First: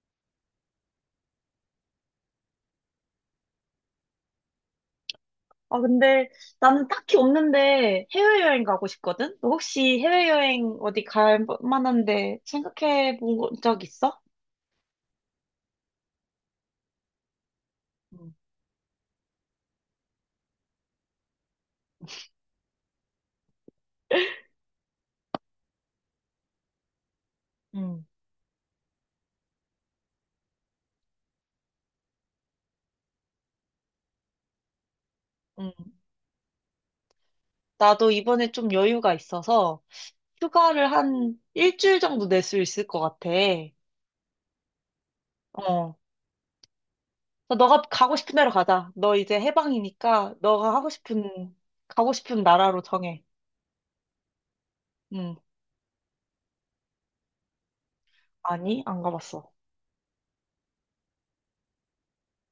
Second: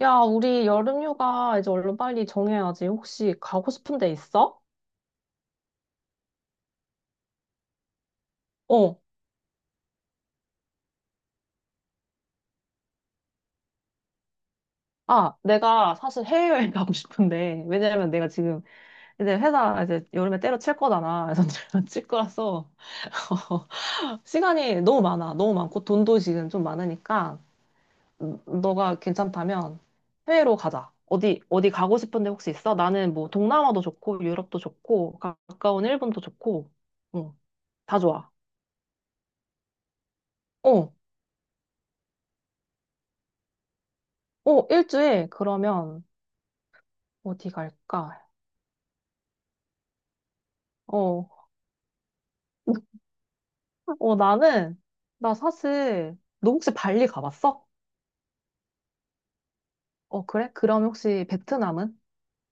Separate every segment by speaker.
Speaker 1: 야, 우리 여름휴가 이제 얼른 빨리 정해야지. 혹시 가고 싶은 데 있어?
Speaker 2: 아, 근데 나는 딱히 없는데 해외여행 가고
Speaker 1: 어.
Speaker 2: 싶거든? 너 혹시 해외여행 어디 갈 만한데 생각해 본 적 있어?
Speaker 1: 아, 내가 사실 해외여행 가고 싶은데, 왜냐면 내가
Speaker 2: 응,
Speaker 1: 지금 이제 회사 이제 여름에 때려칠 거잖아. 그래서 칠 거라서. 시간이 너무 많아. 너무 많고, 돈도 지금 좀 많으니까,
Speaker 2: 응,
Speaker 1: 너가 괜찮다면 해외로 가자. 어디 가고 싶은 데 혹시 있어? 나는 뭐 동남아도 좋고, 유럽도 좋고,
Speaker 2: 응.
Speaker 1: 가까운 일본도 좋고, 응, 다
Speaker 2: 나도
Speaker 1: 좋아.
Speaker 2: 이번에 좀 여유가 있어서 휴가를
Speaker 1: 어,
Speaker 2: 한 일주일 정도 낼 수 있을 것 같아.
Speaker 1: 어, 일주일?
Speaker 2: 어.
Speaker 1: 그러면, 어디
Speaker 2: 그래서 너가 가고
Speaker 1: 갈까?
Speaker 2: 싶은 데로 가자. 너 이제 해방이니까 너가 하고
Speaker 1: 어,
Speaker 2: 싶은, 가고 싶은 나라로 정해.
Speaker 1: 어, 나는, 나
Speaker 2: 응.
Speaker 1: 사실, 너 혹시 발리 가봤어?
Speaker 2: 아니, 안 가봤어.
Speaker 1: 어, 그래? 그럼 혹시 베트남은?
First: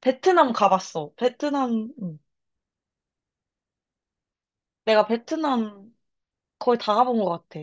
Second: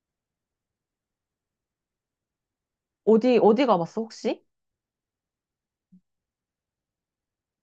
Speaker 2: 베트남 가봤어. 베트남, 응.
Speaker 1: 어디 가봤어, 혹시?
Speaker 2: 내가 베트남 거의 다 가본 것 같아.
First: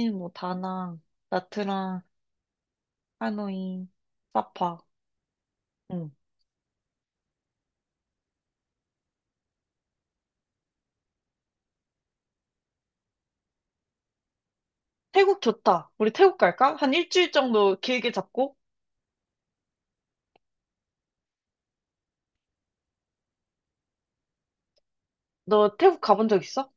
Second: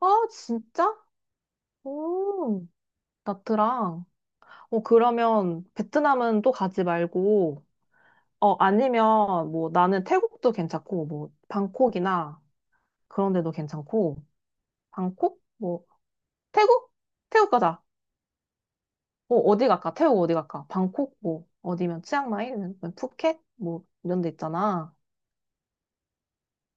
Speaker 1: 아,
Speaker 2: 뭐
Speaker 1: 진짜?
Speaker 2: 다낭, 나트랑,
Speaker 1: 오,
Speaker 2: 하노이,
Speaker 1: 나트랑.
Speaker 2: 사파.
Speaker 1: 어, 그러면
Speaker 2: 응.
Speaker 1: 베트남은 또 가지 말고, 어, 아니면 뭐 나는 태국도 괜찮고, 뭐, 방콕이나 그런 데도 괜찮고,
Speaker 2: 태국
Speaker 1: 방콕? 뭐,
Speaker 2: 좋다. 우리 태국 갈까? 한
Speaker 1: 태국?
Speaker 2: 일주일
Speaker 1: 태국
Speaker 2: 정도
Speaker 1: 가자.
Speaker 2: 길게 잡고.
Speaker 1: 어, 어디 갈까? 태국 어디 갈까? 방콕 뭐 어디면 치앙마이 아니면 푸켓 뭐 이런 데 있잖아.
Speaker 2: 너 태국 가본 적 있어?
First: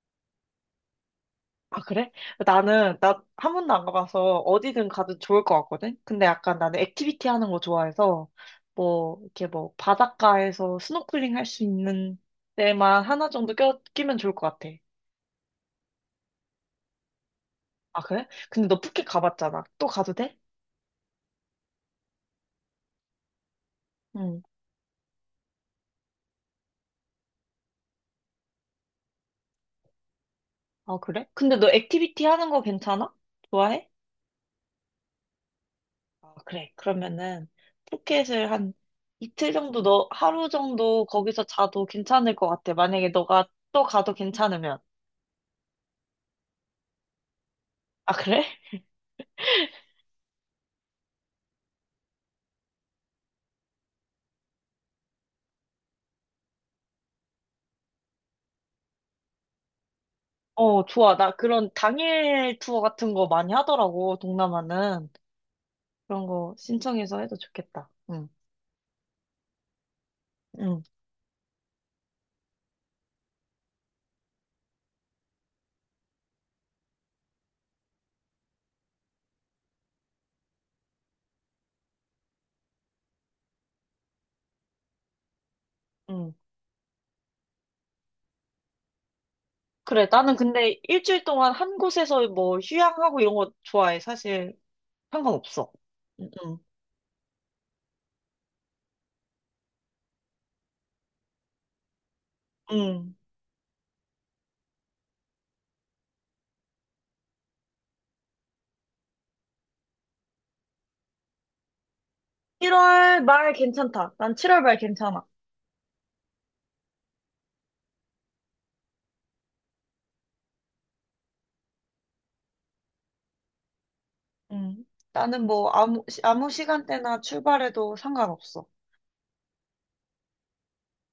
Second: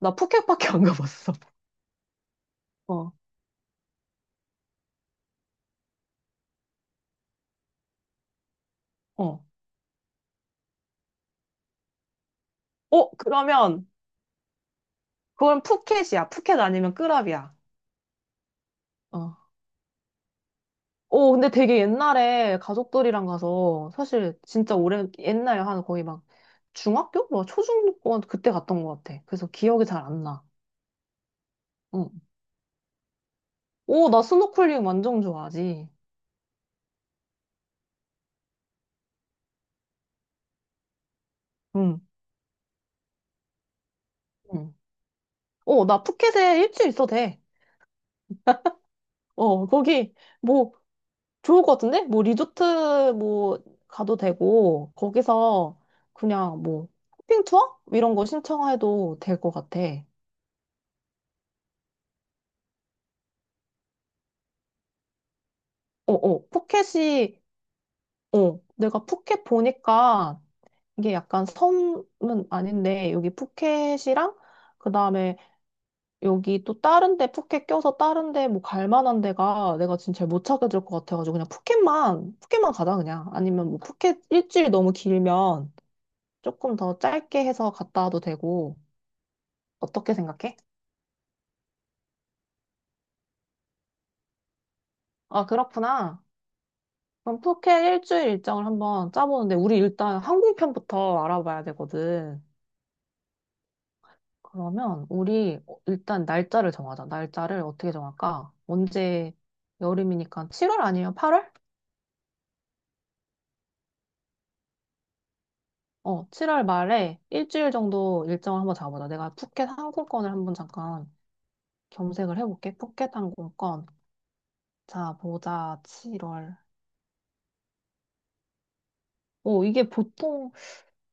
Speaker 1: 나 푸켓밖에 안 가봤어.
Speaker 2: 아, 그래? 나는,
Speaker 1: 어,
Speaker 2: 나 한 번도 안 가봐서 어디든 가도 좋을 것 같거든? 근데 약간 나는 액티비티 하는 거 좋아해서, 뭐,
Speaker 1: 어.
Speaker 2: 이렇게 뭐, 바닷가에서 스노클링 할 수 있는 데만
Speaker 1: 어,
Speaker 2: 하나 정도
Speaker 1: 그러면
Speaker 2: 끼면 좋을 것 같아.
Speaker 1: 그건 푸켓이야. 푸켓 아니면 끄랍이야.
Speaker 2: 아, 그래? 근데 너 푸켓
Speaker 1: 어.
Speaker 2: 가봤잖아. 또 가도 돼?
Speaker 1: 어, 근데 되게 옛날에 가족들이랑 가서 사실
Speaker 2: 응.
Speaker 1: 진짜 오래 옛날에 한 거의 막 중학교? 뭐 초중고 그때 갔던 것 같아. 그래서 기억이 잘 안 나.
Speaker 2: 아, 그래? 근데 너
Speaker 1: 응.
Speaker 2: 액티비티 하는 거 괜찮아? 좋아해?
Speaker 1: 오, 나 스노클링 완전 좋아하지.
Speaker 2: 아, 그래. 그러면은 푸켓을 한 이틀 정도 너 하루 정도 거기서 자도
Speaker 1: 응.
Speaker 2: 괜찮을 것 같아. 만약에 너가 또 가도
Speaker 1: 응.
Speaker 2: 괜찮으면.
Speaker 1: 어, 나 푸켓에 일주일 있어도 돼.
Speaker 2: 아, 그래?
Speaker 1: 어, 거기 뭐 좋을 것 같은데? 뭐 리조트 뭐 가도 되고 거기서 그냥 뭐 쇼핑 투어 이런 거 신청해도 될 것 같아.
Speaker 2: 어, 좋아. 나 그런 당일 투어 같은 거 많이 하더라고, 동남아는. 그런
Speaker 1: 어.
Speaker 2: 거 신청해서 해도
Speaker 1: 푸켓이
Speaker 2: 좋겠다. 응,
Speaker 1: 어, 내가 푸켓 보니까
Speaker 2: 응,
Speaker 1: 이게 약간 섬은 아닌데 여기 푸켓이랑 그다음에 여기 또 다른 데 푸켓 껴서 다른 데 뭐 갈 만한 데가 내가 진짜 잘 못 찾게 될 것 같아가지고 그냥 푸켓만 가자. 그냥 아니면 뭐 푸켓 일주일 너무 길면
Speaker 2: 응.
Speaker 1: 조금 더 짧게 해서 갔다 와도 되고
Speaker 2: 그래.
Speaker 1: 어떻게
Speaker 2: 나는
Speaker 1: 생각해?
Speaker 2: 근데 일주일 동안 한 곳에서 뭐 휴양하고 이런 거 좋아해. 사실
Speaker 1: 아,
Speaker 2: 상관없어.
Speaker 1: 그렇구나.
Speaker 2: 응, 응.
Speaker 1: 그럼 푸켓 일주일 일정을 한번 짜보는데, 우리 일단 항공편부터 알아봐야 되거든.
Speaker 2: 응.
Speaker 1: 그러면 우리 일단 날짜를 정하자. 날짜를 어떻게 정할까? 언제 여름이니까 7월 아니면 8월?
Speaker 2: 1월 말 괜찮다. 난 7월 말 괜찮아.
Speaker 1: 어, 7월 말에 일주일 정도 일정을 한번 잡아보자. 내가 푸켓 항공권을 한번 잠깐 검색을 해볼게. 푸켓 항공권.
Speaker 2: 응,
Speaker 1: 자,
Speaker 2: 나는 뭐
Speaker 1: 보자.
Speaker 2: 아무, 아무
Speaker 1: 7월.
Speaker 2: 시간대나 출발해도 상관없어.
Speaker 1: 오, 이게 보통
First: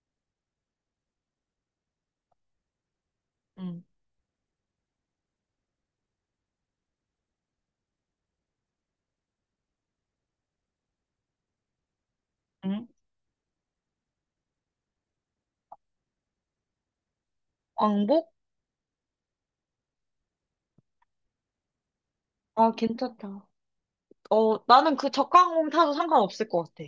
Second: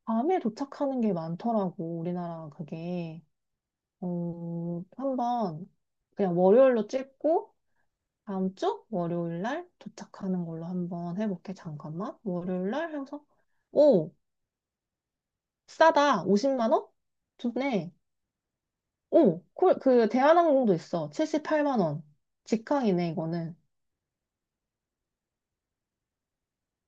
Speaker 1: 밤에 도착하는 게 많더라고, 우리나라 그게.
Speaker 2: 응,
Speaker 1: 어, 한번 그냥 월요일로 찍고 다음 주 월요일 날 도착하는 걸로 한번 해볼게. 잠깐만. 월요일
Speaker 2: 응.
Speaker 1: 날 해서 오 싸다. 50만 원? 좋네.
Speaker 2: 왕복?
Speaker 1: 오, 콜, 그 대한항공도 있어. 78만 원.
Speaker 2: 아,
Speaker 1: 직항이네
Speaker 2: 괜찮다.
Speaker 1: 이거는.
Speaker 2: 어, 나는 그 저가항공 타도 상관없을 것 같아.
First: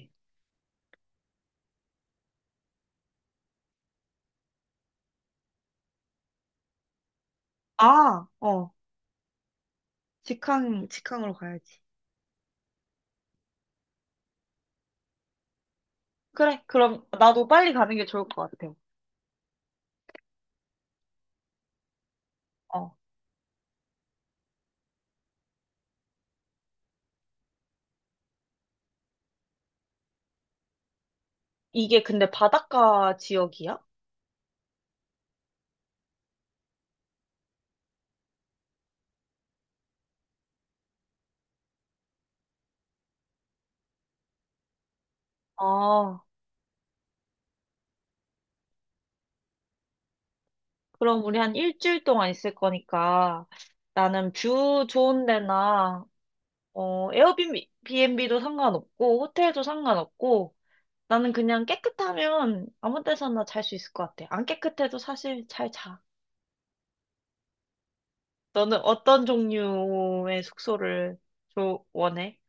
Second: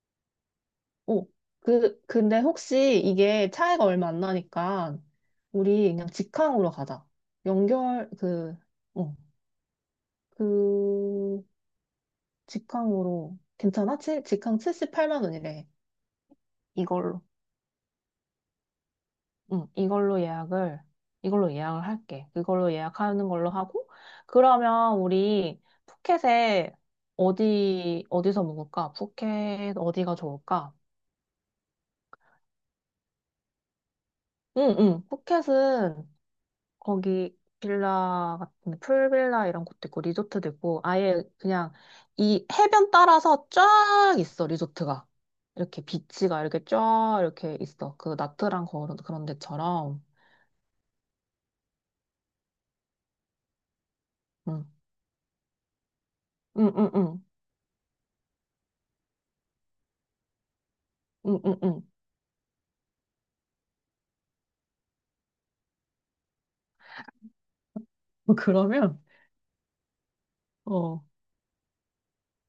Speaker 1: 오, 그 근데 혹시 이게 차이가 얼마 안 나니까 우리 그냥 직항으로 가자. 연결
Speaker 2: 아,
Speaker 1: 그
Speaker 2: 어,
Speaker 1: 어,
Speaker 2: 직항, 직항으로
Speaker 1: 그
Speaker 2: 가야지.
Speaker 1: 직항으로 괜찮아? 직항 78만 원이래.
Speaker 2: 그래, 그럼
Speaker 1: 이걸로,
Speaker 2: 나도 빨리 가는 게 좋을 것 같아.
Speaker 1: 응, 이걸로 예약을, 이걸로 예약을 할게. 이걸로
Speaker 2: 어,
Speaker 1: 예약하는 걸로 하고, 그러면 우리 푸켓에 어디서 묵을까? 푸켓 어디가 좋을까?
Speaker 2: 이게 근데 바닷가 지역이야?
Speaker 1: 응, 응, 푸켓은 거기 빌라 같은 풀빌라 이런 곳도 있고 리조트도 있고 아예 그냥 이 해변 따라서 쫙 있어 리조트가 이렇게
Speaker 2: 아,
Speaker 1: 비치가 이렇게 쫙 이렇게 있어 그 나트랑 그런 데처럼
Speaker 2: 그럼 우리 한 일주일 동안 있을 거니까 나는 뷰 좋은 데나 어, 에어비앤비도 상관없고, 호텔도 상관없고, 나는 그냥
Speaker 1: 응응응응응응응
Speaker 2: 깨끗하면 아무 데서나 잘 수 있을 것 같아. 안 깨끗해도 사실 잘 자. 너는
Speaker 1: 그러면
Speaker 2: 어떤 종류의
Speaker 1: 어
Speaker 2: 숙소를 원해?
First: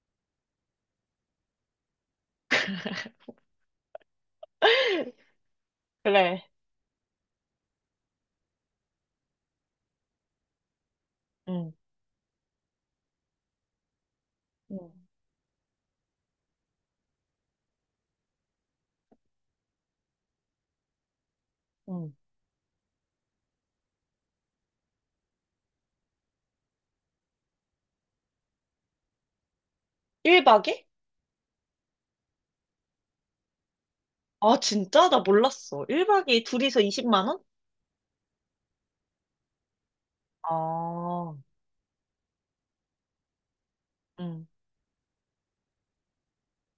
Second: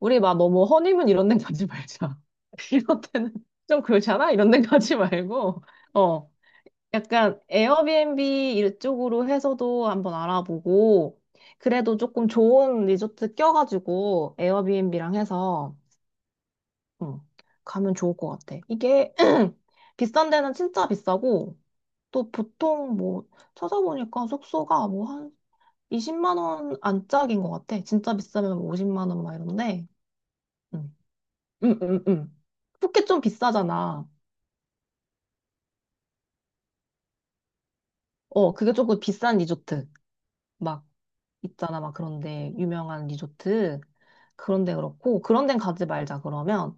Speaker 1: 우리 막 너무 허니문 이런 데 가지 말자. 이런 데는 좀 그렇잖아. 이런 데 가지 말고 어
Speaker 2: 그래.
Speaker 1: 약간 에어비앤비 이쪽으로 해서도 한번 알아보고,
Speaker 2: 응,
Speaker 1: 그래도 조금 좋은 리조트 껴가지고,
Speaker 2: 응,
Speaker 1: 에어비앤비랑 해서, 음, 가면 좋을 것 같아. 이게 비싼 데는 진짜 비싸고,
Speaker 2: 응.
Speaker 1: 또 보통 뭐, 찾아보니까 숙소가 뭐 한 20만 원 안짝인 것 같아. 진짜 비싸면 뭐 50만 원 막 이런데,
Speaker 2: 1박에?
Speaker 1: 음, 음, 음, 음. 푸켓 좀 비싸잖아.
Speaker 2: 아, 진짜? 나 몰랐어. 1박에 둘이서 20만 원?
Speaker 1: 어, 그게 조금 비싼 리조트. 막
Speaker 2: 아,
Speaker 1: 있잖아, 막 그런데 유명한 리조트
Speaker 2: 응.
Speaker 1: 그런 데 그렇고 그런 데 가지 말자. 그러면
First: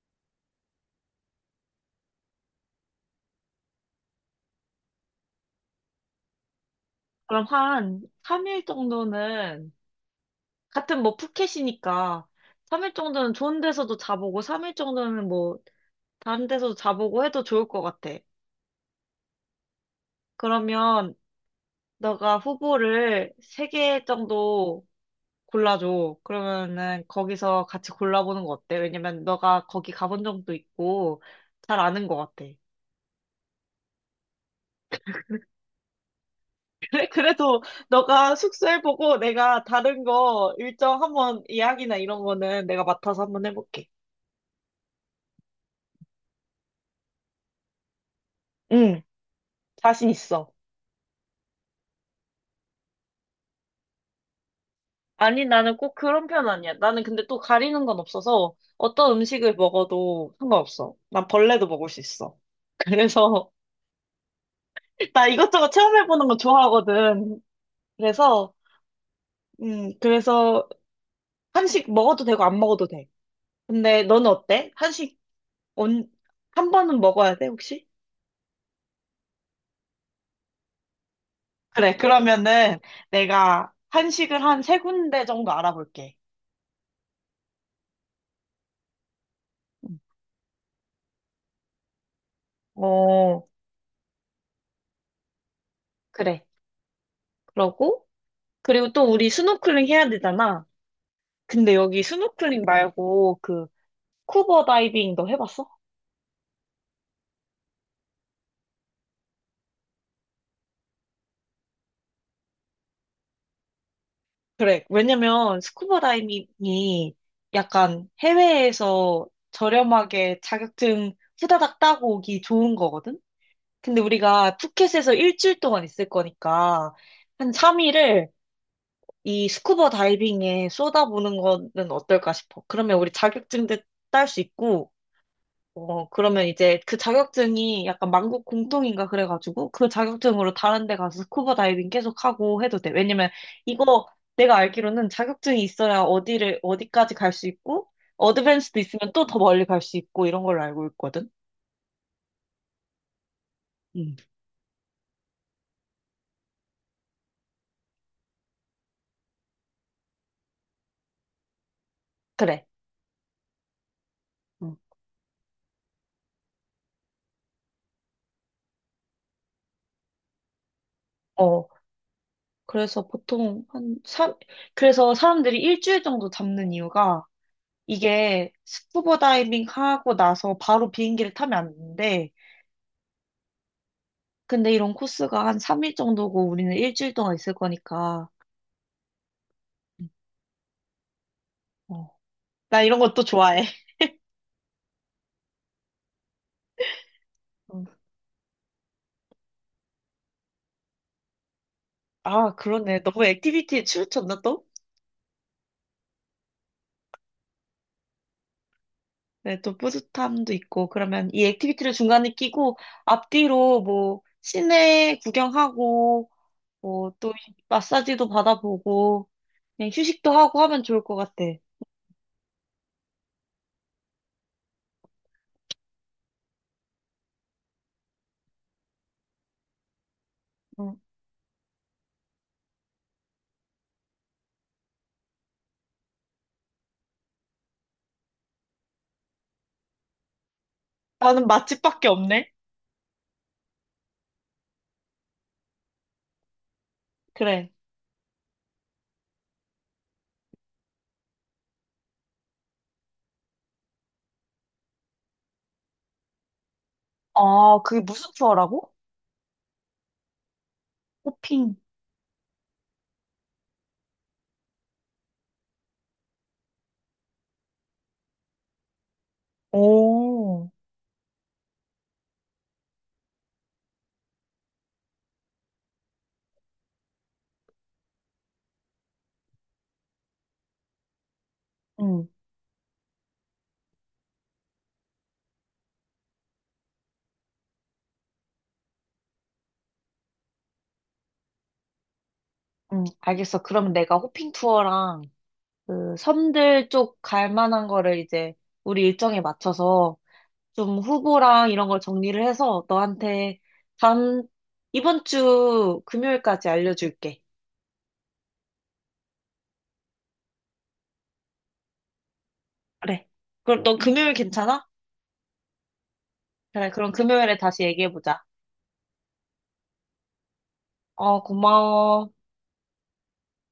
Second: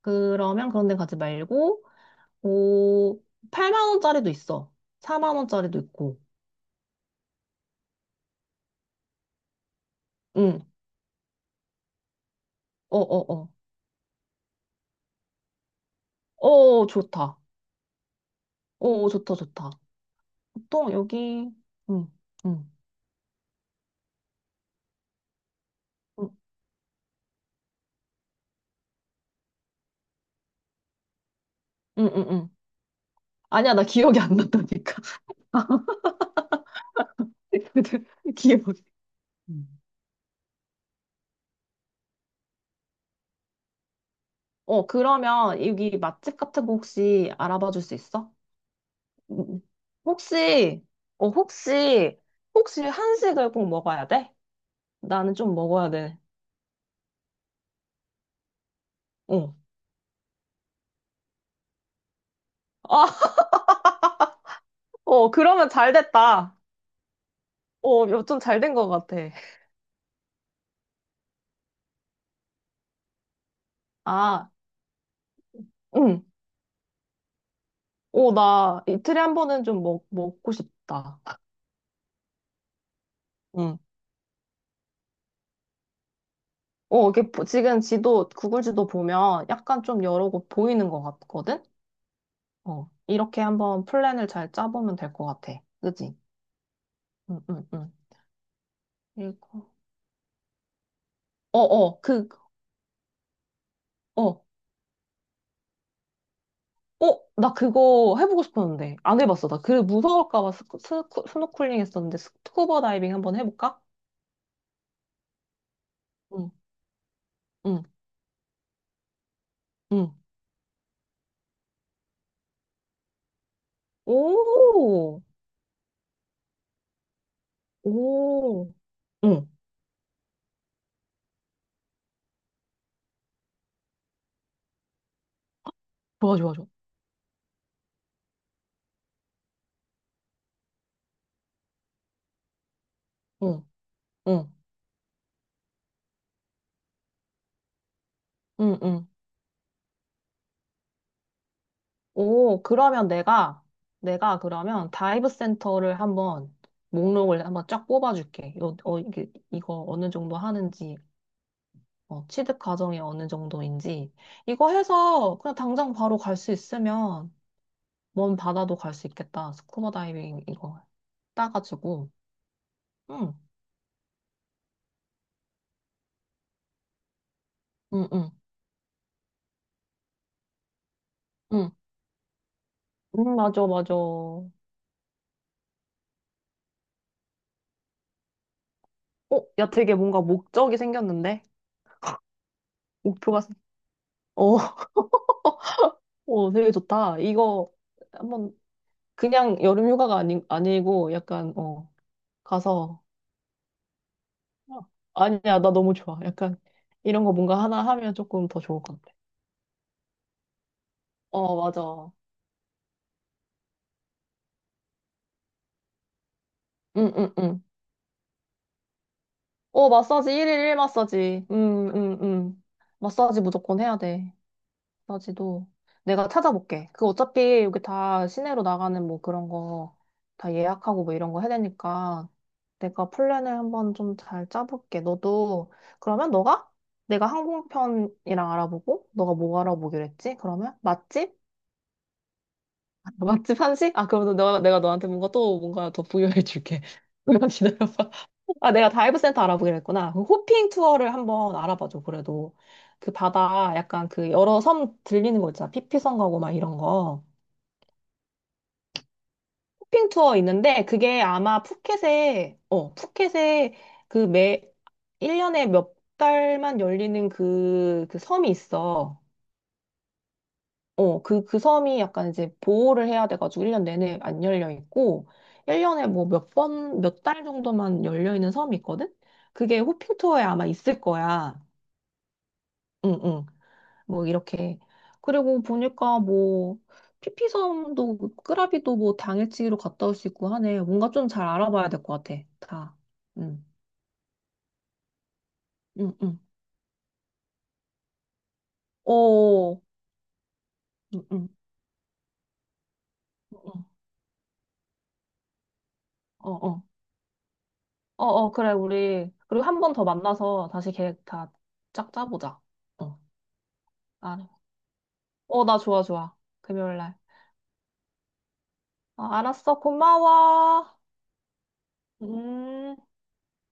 Speaker 1: 그러면 그런 데 가지 말고 오 8만 원짜리도 있어 4만 원짜리도 있고
Speaker 2: 그럼 한 3일 정도는,
Speaker 1: 응
Speaker 2: 같은 뭐 푸켓이니까, 3일
Speaker 1: 어 어
Speaker 2: 정도는
Speaker 1: 어
Speaker 2: 좋은 데서도 자보고, 3일 정도는 뭐 다른 데서도
Speaker 1: 어
Speaker 2: 자보고
Speaker 1: 좋다
Speaker 2: 해도 좋을 것 같아.
Speaker 1: 어 좋다 좋다 보통
Speaker 2: 그러면
Speaker 1: 여기
Speaker 2: 너가 후보를 세 개 정도 골라줘. 그러면은 거기서 같이 골라보는 거 어때? 왜냐면 너가 거기 가본 적도 있고 잘 아는 것
Speaker 1: 응응응응응응
Speaker 2: 같아.
Speaker 1: 아니야 나 기억이 안 난다니까.
Speaker 2: 그래도 너가
Speaker 1: 기억이
Speaker 2: 숙소 해보고 내가
Speaker 1: 응.
Speaker 2: 다른 거 일정 한번 예약이나 이런 거는 내가 맡아서 한번 해볼게.
Speaker 1: 어 그러면 여기 맛집 같은 거 혹시 알아봐 줄 수 있어?
Speaker 2: 응,
Speaker 1: 음,
Speaker 2: 자신 있어.
Speaker 1: 혹시, 어, 혹시, 혹시 한식을 꼭 먹어야 돼? 나는
Speaker 2: 아니,
Speaker 1: 좀
Speaker 2: 나는
Speaker 1: 먹어야
Speaker 2: 꼭
Speaker 1: 돼.
Speaker 2: 그런 편 아니야. 나는 근데 또 가리는 건 없어서 어떤 음식을
Speaker 1: 어.
Speaker 2: 먹어도 상관없어. 난 벌레도 먹을 수 있어.
Speaker 1: 아,
Speaker 2: 그래서 나
Speaker 1: 어, 그러면
Speaker 2: 이것저것
Speaker 1: 잘
Speaker 2: 체험해보는 거
Speaker 1: 됐다.
Speaker 2: 좋아하거든.
Speaker 1: 어, 좀
Speaker 2: 그래서,
Speaker 1: 잘 된 것 같아.
Speaker 2: 그래서 한식 먹어도 되고 안 먹어도 돼. 근데 너는
Speaker 1: 아,
Speaker 2: 어때? 한식 온,
Speaker 1: 응.
Speaker 2: 한 번은 먹어야 돼, 혹시?
Speaker 1: 어, 나 이틀에 한 번은 좀 먹고 싶다.
Speaker 2: 그래, 그러면은 내가
Speaker 1: 응.
Speaker 2: 한식을 한 세 군데 정도 알아볼게.
Speaker 1: 어, 지금 지도, 구글 지도 보면 약간
Speaker 2: 음.
Speaker 1: 좀 여러 곳 보이는 것 같거든? 어, 이렇게
Speaker 2: 어,
Speaker 1: 한번 플랜을 잘 짜보면 될 것 같아. 그지?
Speaker 2: 그래.
Speaker 1: 응, 응, 응.
Speaker 2: 그러고, 그리고 또 우리
Speaker 1: 그리고,
Speaker 2: 스노클링 해야 되잖아.
Speaker 1: 어,
Speaker 2: 근데 여기 스노클링 말고 그
Speaker 1: 어.
Speaker 2: 스쿠버 다이빙도 해봤어?
Speaker 1: 어? 나 그거 해보고 싶었는데. 안 해봤어. 나 그 무서울까 봐 스노클링 했었는데 스쿠버 다이빙 한번 해볼까?
Speaker 2: 그래. 왜냐면 스쿠버
Speaker 1: 응,
Speaker 2: 다이빙이
Speaker 1: 응,
Speaker 2: 약간 해외에서
Speaker 1: 응.
Speaker 2: 저렴하게 자격증 후다닥 따고 오기 좋은 거거든? 근데 우리가 푸켓에서
Speaker 1: 오,
Speaker 2: 일주일 동안 있을 거니까 한 3일을
Speaker 1: 오. 응,
Speaker 2: 이 스쿠버 다이빙에 쏟아부는 거는 어떨까 싶어. 그러면 우리 자격증도 딸 수 있고 어,
Speaker 1: 좋아,
Speaker 2: 그러면
Speaker 1: 좋아, 좋아.
Speaker 2: 이제 그 자격증이 약간 만국 공통인가 그래가지고 그 자격증으로 다른 데 가서 스쿠버 다이빙 계속 하고 해도 돼. 왜냐면
Speaker 1: 응,
Speaker 2: 이거
Speaker 1: 응,
Speaker 2: 내가 알기로는 자격증이 있어야 어디를, 어디까지 갈 수 있고
Speaker 1: 응,
Speaker 2: 어드밴스도
Speaker 1: 응.
Speaker 2: 있으면 또 더 멀리 갈 수 있고 이런 걸로 알고 있거든.
Speaker 1: 오, 그러면 내가,
Speaker 2: 음
Speaker 1: 내가 그러면 다이브 센터를 한번 목록을 한번 쫙 뽑아줄게. 이거 어느 정도 하는지, 어, 취득
Speaker 2: 그래.
Speaker 1: 과정이 어느 정도인지. 이거
Speaker 2: 어.
Speaker 1: 해서 그냥 당장 바로 갈 수 있으면 먼 바다도 갈 수 있겠다. 스쿠버 다이빙 이거
Speaker 2: 어,
Speaker 1: 따가지고.
Speaker 2: 그래서
Speaker 1: 응,
Speaker 2: 보통 한 삼 그래서 사람들이 일주일 정도 잡는 이유가
Speaker 1: 응, 응,
Speaker 2: 이게 스쿠버 다이빙 하고 나서 바로 비행기를 타면
Speaker 1: 응.
Speaker 2: 안 돼.
Speaker 1: 응, 맞아, 맞아. 어,
Speaker 2: 근데 이런 코스가 한 3일 정도고 우리는 일주일 동안 있을 거니까.
Speaker 1: 야, 되게 뭔가 목적이 생겼는데?
Speaker 2: 어. 나 이런 것도
Speaker 1: 목표가, 생-
Speaker 2: 좋아해.
Speaker 1: 어, 어, 되게 좋다. 이거
Speaker 2: 음.
Speaker 1: 한번 그냥 여름 휴가가 아니, 아니고 약간, 어,
Speaker 2: 아, 그러네.
Speaker 1: 가서,
Speaker 2: 너무 액티비티에 치우쳤나 또?
Speaker 1: 어, 아니야, 나 너무 좋아. 약간 이런 거 뭔가 하나 하면 조금 더 좋을 것 같아.
Speaker 2: 네, 또 뿌듯함도 있고. 그러면 이
Speaker 1: 어,
Speaker 2: 액티비티를
Speaker 1: 맞아.
Speaker 2: 중간에 끼고 앞뒤로 뭐 시내 구경하고 뭐
Speaker 1: 응, 응,
Speaker 2: 또
Speaker 1: 응.
Speaker 2: 마사지도 받아보고
Speaker 1: 어,
Speaker 2: 그냥 휴식도
Speaker 1: 마사지
Speaker 2: 하고
Speaker 1: 1일 1
Speaker 2: 하면 좋을 것 같아.
Speaker 1: 마사지. 응, 응, 응. 마사지 무조건 해야 돼. 나 지도 내가 찾아볼게. 그 어차피 여기 다 시내로 나가는 뭐 그런 거 다
Speaker 2: 음.
Speaker 1: 예약하고 뭐 이런 거 해야 되니까 내가 플랜을 한번 좀 잘 짜볼게. 너도 그러면 너가 내가 항공편이랑 알아보고 너가 뭐 알아보기로 했지? 그러면 맛집?
Speaker 2: 나는 맛집밖에 없네.
Speaker 1: 맛집 한식? 아 그러면 내가 너한테 뭔가 또 뭔가 더 부여해 줄게. 잠깐
Speaker 2: 그래.
Speaker 1: 기다려봐. 아, 내가 다이브 센터 알아보기로 했구나. 그 호핑 투어를 한번 알아봐줘, 그래도. 그 바다, 약간 그 여러 섬 들리는 거 있잖아. 피피섬 가고 막 이런 거.
Speaker 2: 아, 그게 무슨 투어라고?
Speaker 1: 호핑 투어 있는데, 그게 아마
Speaker 2: 호핑.
Speaker 1: 푸켓에 그 매, 1년에 몇 달만 열리는 그 섬이 있어.
Speaker 2: 오.
Speaker 1: 어, 그 섬이 약간 이제 보호를 해야 돼가지고 1년 내내 안 열려 있고, 1년에 뭐 몇 번, 몇 달 정도만 열려 있는 섬이 있거든? 그게 호핑 투어에 아마 있을 거야.
Speaker 2: 응
Speaker 1: 응응. 뭐 이렇게. 그리고 보니까 뭐 피피섬도 끄라비도 뭐 당일치기로 갔다 올 수 있고 하네. 뭔가 좀 잘 알아봐야 될 것 같아. 다.
Speaker 2: 응, 알겠어.
Speaker 1: 응.
Speaker 2: 그러면 내가 호핑 투어랑
Speaker 1: 응,
Speaker 2: 그
Speaker 1: 응.
Speaker 2: 섬들 쪽 갈 만한 거를 이제 우리 일정에
Speaker 1: 어.
Speaker 2: 맞춰서 좀
Speaker 1: 응, 응.
Speaker 2: 후보랑 이런 걸 정리를 해서
Speaker 1: 응,
Speaker 2: 너한테
Speaker 1: 응.
Speaker 2: 다음, 이번 주
Speaker 1: 어,
Speaker 2: 금요일까지
Speaker 1: 어.
Speaker 2: 알려줄게.
Speaker 1: 어, 어, 그래, 우리. 그리고 한 번 더 만나서 다시 계획 다 짝 짜보자. 어.
Speaker 2: 그래. 그럼 너 금요일
Speaker 1: 알
Speaker 2: 괜찮아?
Speaker 1: 어, 나 좋아, 좋아.
Speaker 2: 그래,
Speaker 1: 금요일
Speaker 2: 그럼
Speaker 1: 날.
Speaker 2: 금요일에 다시 얘기해보자.
Speaker 1: 어, 알았어. 고마워.
Speaker 2: 어, 고마워.
Speaker 1: 음.